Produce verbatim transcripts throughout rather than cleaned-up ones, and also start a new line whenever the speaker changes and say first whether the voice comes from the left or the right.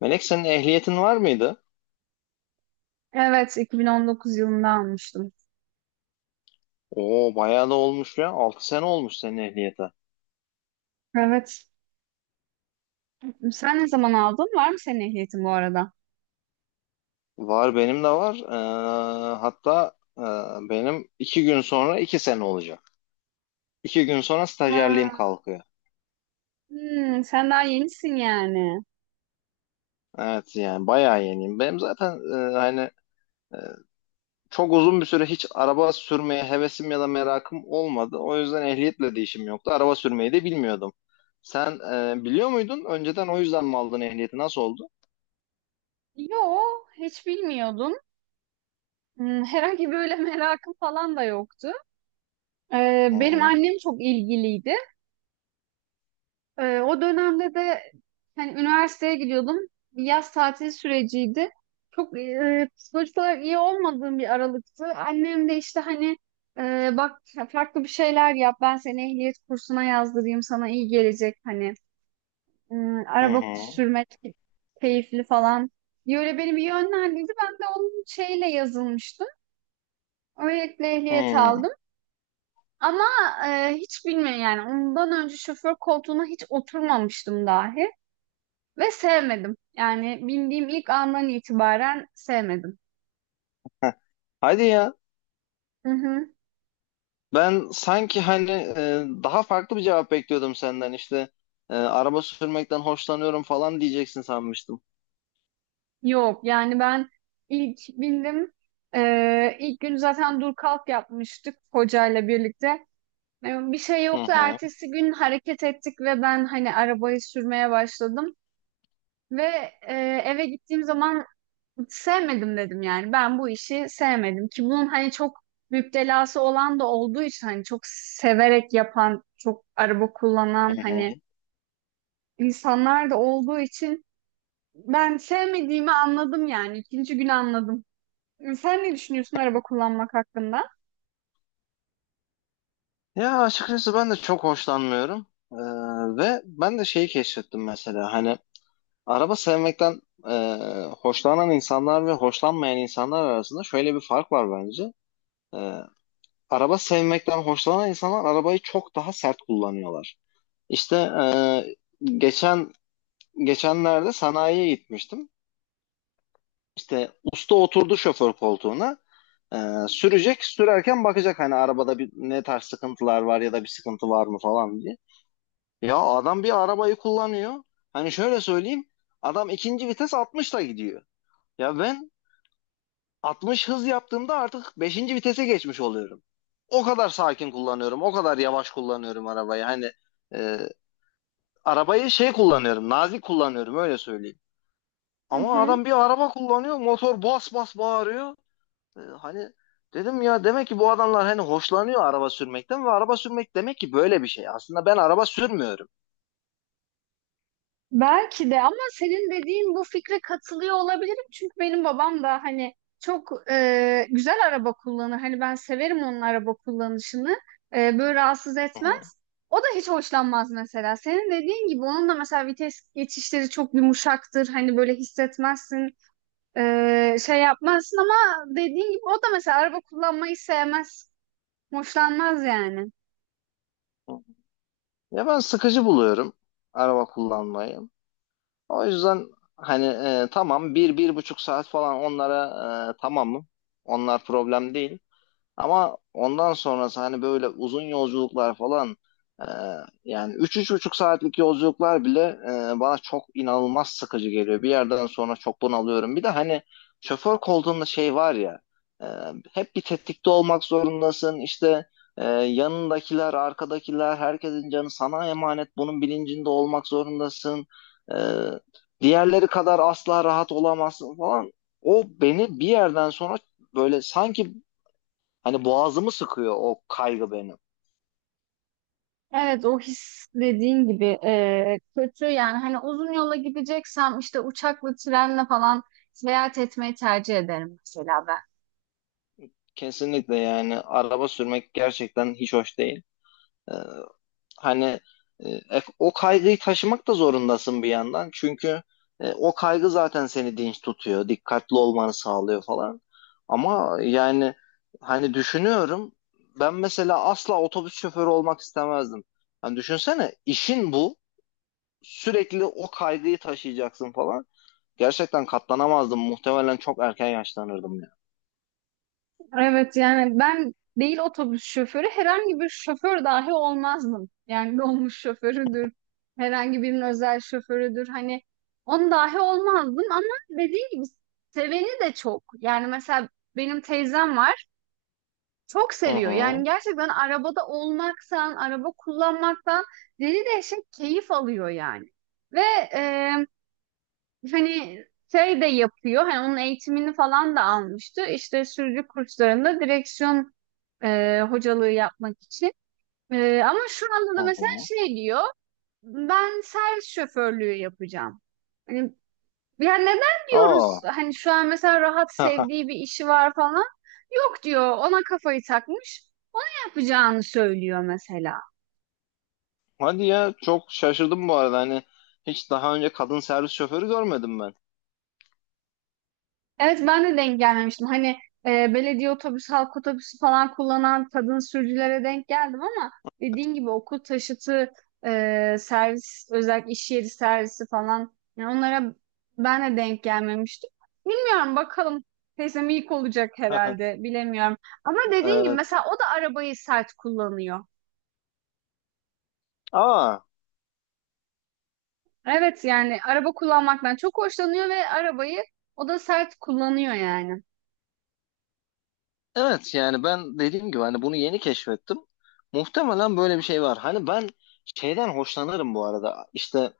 left: Melek senin ehliyetin var mıydı?
right: Evet, iki bin on dokuz yılında almıştım.
left: Oo bayağı da olmuş ya. Altı sene olmuş senin ehliyete.
right: Evet. Sen ne zaman aldın? Var mı senin ehliyetin bu arada?
left: Var, benim de var. Ee, hatta e, benim iki gün sonra iki sene olacak. iki gün sonra stajyerliğim
right: Ha.
left: kalkıyor.
right: Hmm, sen daha yenisin yani.
left: Evet, yani bayağı yeniyim. Benim zaten e, hani e, çok uzun bir süre hiç araba sürmeye hevesim ya da merakım olmadı. O yüzden ehliyetle de işim yoktu. Araba sürmeyi de bilmiyordum. Sen e, biliyor muydun? Önceden o yüzden mi aldın ehliyeti? Nasıl oldu?
right: Yo, hiç bilmiyordum. Hmm, herhangi böyle merakım falan da yoktu. Ee,
left: Hı
right: benim
left: hı.
right: annem çok ilgiliydi. Ee, o dönemde de hani üniversiteye gidiyordum. Bir yaz tatili süreciydi. Çok e, psikolojik olarak iyi olmadığım bir aralıktı. Annem de işte hani e, bak, farklı bir şeyler yap. Ben seni ehliyet kursuna yazdırayım. Sana iyi gelecek hani. Hmm,
left: Hı
right: araba
left: hı.
right: sürmek keyifli falan diye öyle beni bir yönlendirdi. Ben de onun şeyle yazılmıştım. Öylelikle
left: Hı.
right: ehliyet aldım. Ama e, hiç bilmiyorum yani, ondan önce şoför koltuğuna hiç oturmamıştım dahi. Ve sevmedim. Yani bindiğim ilk andan itibaren sevmedim.
left: Heh. Hadi ya.
right: Hı hı.
left: Ben sanki hani e, daha farklı bir cevap bekliyordum senden. İşte e, araba sürmekten hoşlanıyorum falan diyeceksin sanmıştım.
right: Yok yani ben ilk bindim. Ee, ilk gün zaten dur kalk yapmıştık hocayla birlikte. Ee, Bir şey
left: Hı
right: yoktu.
left: hı,
right: Ertesi gün hareket ettik ve ben hani arabayı sürmeye başladım. Ve e, eve gittiğim zaman sevmedim dedim yani. Ben bu işi sevmedim ki, bunun hani çok müptelası olan da olduğu için, hani çok severek yapan, çok araba
left: hı
right: kullanan
left: hı.
right: hani insanlar da olduğu için ben sevmediğimi anladım yani. İkinci gün anladım. Sen ne düşünüyorsun araba kullanmak hakkında?
left: Ya açıkçası ben de çok hoşlanmıyorum. E, ve ben de şeyi keşfettim mesela. Hani araba sevmekten e, hoşlanan insanlar ve hoşlanmayan insanlar arasında şöyle bir fark var bence. E, Araba sevmekten hoşlanan insanlar arabayı çok daha sert kullanıyorlar. İşte e, geçen geçenlerde sanayiye gitmiştim. İşte usta oturdu şoför koltuğuna. Ee, sürecek, sürerken bakacak hani arabada bir ne tarz sıkıntılar var ya da bir sıkıntı var mı falan diye. Ya adam bir arabayı kullanıyor. Hani şöyle söyleyeyim. Adam ikinci vites altmışla gidiyor. Ya ben altmış hız yaptığımda artık beşinci vitese geçmiş oluyorum. O kadar sakin kullanıyorum. O kadar yavaş kullanıyorum arabayı. Hani e, arabayı şey kullanıyorum. Nazik kullanıyorum, öyle söyleyeyim.
right: Hı
left: Ama
right: hı.
left: adam bir araba kullanıyor. Motor bas bas bağırıyor. Ee, hani dedim ya, demek ki bu adamlar hani hoşlanıyor araba sürmekten ve araba sürmek demek ki böyle bir şey. Aslında ben araba sürmüyorum.
right: Belki de, ama senin dediğin bu fikre katılıyor olabilirim. Çünkü benim babam da hani çok e, güzel araba kullanır. Hani ben severim onun araba kullanışını. E, böyle rahatsız
left: Hı
right: etmez. O da hiç hoşlanmaz mesela. Senin dediğin gibi onun da mesela vites geçişleri çok yumuşaktır. Hani böyle hissetmezsin. Ee, şey yapmazsın, ama dediğin gibi o da mesela araba kullanmayı sevmez. Hoşlanmaz yani.
left: hı. Ya ben sıkıcı buluyorum araba kullanmayı. O yüzden hani e, tamam, bir, bir buçuk saat falan, onlara e, tamamım. Onlar problem değil. Ama ondan sonrası, hani böyle uzun yolculuklar falan, e, yani üç buçuk saatlik yolculuklar bile e, bana çok inanılmaz sıkıcı geliyor. Bir yerden sonra çok bunalıyorum. Bir de hani şoför koltuğunda şey var ya, e, hep bir tetikte olmak zorundasın. İşte e, yanındakiler, arkadakiler, herkesin canı sana emanet. Bunun bilincinde olmak zorundasın. E, Diğerleri kadar asla rahat olamazsın falan. O beni bir yerden sonra böyle sanki, hani boğazımı sıkıyor o kaygı benim.
right: Evet, o his dediğin gibi e, kötü yani, hani uzun yola gideceksem işte uçakla, trenle falan seyahat etmeyi tercih ederim mesela ben.
left: Kesinlikle, yani araba sürmek gerçekten hiç hoş değil. Ee, hani e, e, o kaygıyı taşımak da zorundasın bir yandan. Çünkü e, o kaygı zaten seni dinç tutuyor, dikkatli olmanı sağlıyor falan. Ama yani hani düşünüyorum, ben mesela asla otobüs şoförü olmak istemezdim. Hani düşünsene, işin bu. Sürekli o kaygıyı taşıyacaksın falan. Gerçekten katlanamazdım. Muhtemelen çok erken yaşlanırdım ya.
right: Evet yani ben değil otobüs şoförü, herhangi bir şoför dahi olmazdım. Yani dolmuş şoförüdür, herhangi birinin özel şoförüdür, hani on dahi olmazdım, ama dediğim gibi seveni de çok. Yani mesela benim teyzem var, çok
left: Hı
right: seviyor. Yani
left: hı.
right: gerçekten arabada olmaktan, araba kullanmaktan deli dehşet keyif alıyor yani. Ve hani şey de yapıyor. Hani onun eğitimini falan da almıştı. İşte sürücü kurslarında direksiyon e, hocalığı yapmak için. E, ama şu anda
left: Hı
right: da mesela
left: hı.
right: şey diyor. Ben servis şoförlüğü yapacağım. Hani, yani neden
left: Aa.
right: diyoruz, hani şu an mesela rahat sevdiği bir işi var falan. Yok diyor, ona kafayı takmış, yapacağını söylüyor mesela.
left: Hadi ya, çok şaşırdım bu arada. Hani hiç daha önce kadın servis şoförü görmedim ben.
right: Evet, ben de denk gelmemiştim. Hani e, belediye otobüsü, halk otobüsü falan kullanan kadın sürücülere denk geldim, ama dediğin gibi okul taşıtı, e, servis, özellikle iş yeri servisi falan, yani onlara ben de denk gelmemiştim. Bilmiyorum bakalım. Teyzem ilk olacak herhalde, bilemiyorum. Ama dediğin gibi
left: Evet.
right: mesela o da arabayı sert kullanıyor.
left: Aa,
right: Evet yani araba kullanmaktan çok hoşlanıyor ve arabayı o da sert kullanıyor yani.
left: evet yani ben dediğim gibi hani bunu yeni keşfettim. Muhtemelen böyle bir şey var. Hani ben şeyden hoşlanırım bu arada. İşte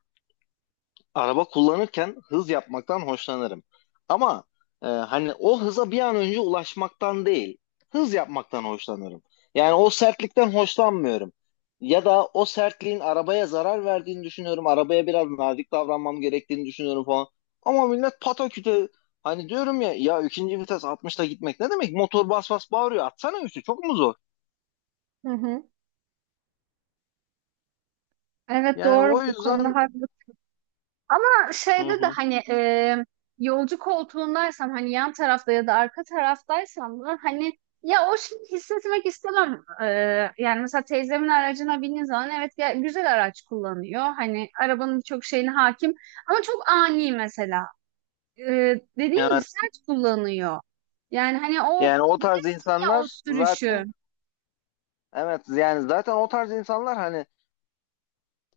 left: araba kullanırken hız yapmaktan hoşlanırım. Ama e, hani o hıza bir an önce ulaşmaktan değil, hız yapmaktan hoşlanırım. Yani o sertlikten hoşlanmıyorum. Ya da o sertliğin arabaya zarar verdiğini düşünüyorum. Arabaya biraz nazik davranmam gerektiğini düşünüyorum falan. Ama millet pataküte, hani diyorum ya, ya ikinci vites altmışta gitmek ne demek? Motor bas bas bağırıyor. Atsana üstü, çok mu zor?
right: Hı hı. Evet,
left: Yani
right: doğru,
left: o
right: bu konuda
left: yüzden.
right: haklı. Ama
left: Hı
right: şeyde de
left: hı.
right: hani e, yolcu koltuğundaysam, hani yan tarafta ya da arka taraftaysam da hani ya o şeyi hissetmek istemem. E, yani mesela teyzemin aracına bindiğin zaman, evet ya, güzel araç kullanıyor. Hani arabanın birçok şeyine hakim, ama çok ani mesela. E, dediğim gibi
left: Yani,
right: sert kullanıyor. Yani hani o
left: yani o tarz
right: bilirsin ya o
left: insanlar
right: sürüşü.
left: zaten, evet yani zaten o tarz insanlar hani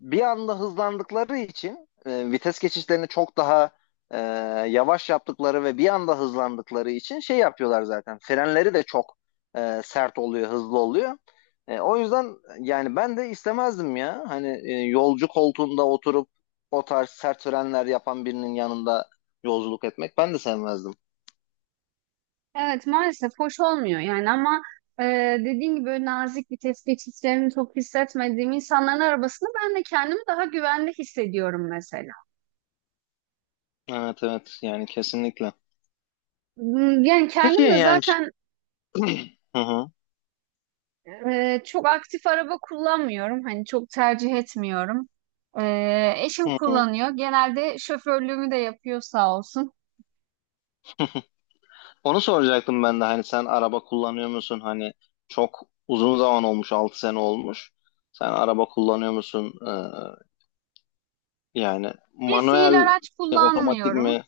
left: bir anda hızlandıkları için e, vites geçişlerini çok daha e, yavaş yaptıkları ve bir anda hızlandıkları için şey yapıyorlar zaten. Frenleri de çok e, sert oluyor, hızlı oluyor. E, o yüzden yani ben de istemezdim ya. Hani e, yolcu koltuğunda oturup o tarz sert frenler yapan birinin yanında yolculuk etmek ben de sevmezdim.
right: Evet, maalesef hoş olmuyor yani, ama e, dediğin gibi böyle nazik bir tetikçilerini çok hissetmediğim insanların arabasını ben de kendimi daha güvende hissediyorum mesela.
left: Evet, evet, yani kesinlikle.
right: Hmm, yani
left: Peki
right: kendim de
left: yani,
right: zaten
left: hı hı.
right: e, çok aktif araba kullanmıyorum, hani çok tercih etmiyorum. E, eşim
left: Hı,
right: kullanıyor genelde, şoförlüğümü de yapıyor sağ olsun.
left: onu soracaktım ben de. Hani sen araba kullanıyor musun? Hani çok uzun zaman olmuş, altı sene olmuş. Sen araba kullanıyor musun? Ee, yani
right: Bir
left: manuel
right: fiil araç
left: e, otomatik mi?
right: kullanmıyorum.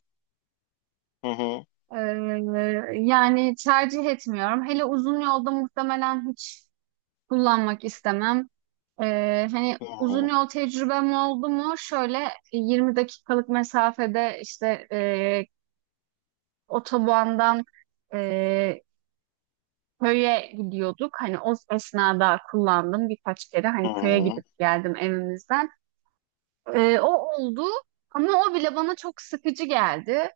left: Hı hı.
right: E, yani tercih etmiyorum. Hele uzun yolda muhtemelen hiç kullanmak istemem. Ee, hani
left: Hı
right: uzun
left: hı.
right: yol tecrübem oldu mu? Şöyle e, yirmi dakikalık mesafede işte e, otobandan e, köye gidiyorduk. Hani o esnada kullandım birkaç kere.
left: Hı
right: Hani köye
left: hı.
right: gidip geldim evimizden. Ee, o oldu, ama o bile bana çok sıkıcı geldi.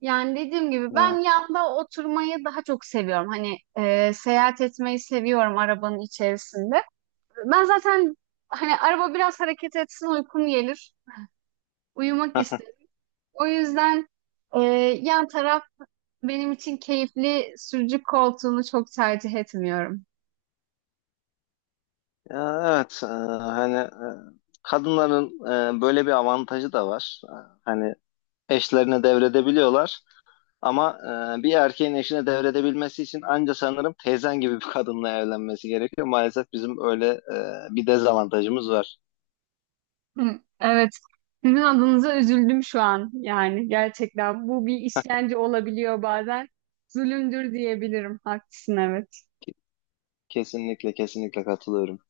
right: Yani dediğim gibi ben
left: Evet.
right: yanda oturmayı daha çok seviyorum. Hani e, seyahat etmeyi seviyorum arabanın içerisinde. Ben zaten hani araba biraz hareket etsin uykum gelir. Uyumak istedim. O yüzden e, yan taraf benim için keyifli, sürücü koltuğunu çok tercih etmiyorum.
left: Ya, evet. E, hani e, kadınların e, böyle bir avantajı da var. E, Hani eşlerine devredebiliyorlar. Ama e, bir erkeğin eşine devredebilmesi için anca sanırım teyzen gibi bir kadınla evlenmesi gerekiyor. Maalesef bizim öyle e, bir dezavantajımız var.
right: Hı, evet. Sizin adınıza üzüldüm şu an. Yani gerçekten bu bir işkence olabiliyor bazen. Zulümdür diyebilirim. Haklısın, evet.
left: Kesinlikle, kesinlikle katılıyorum.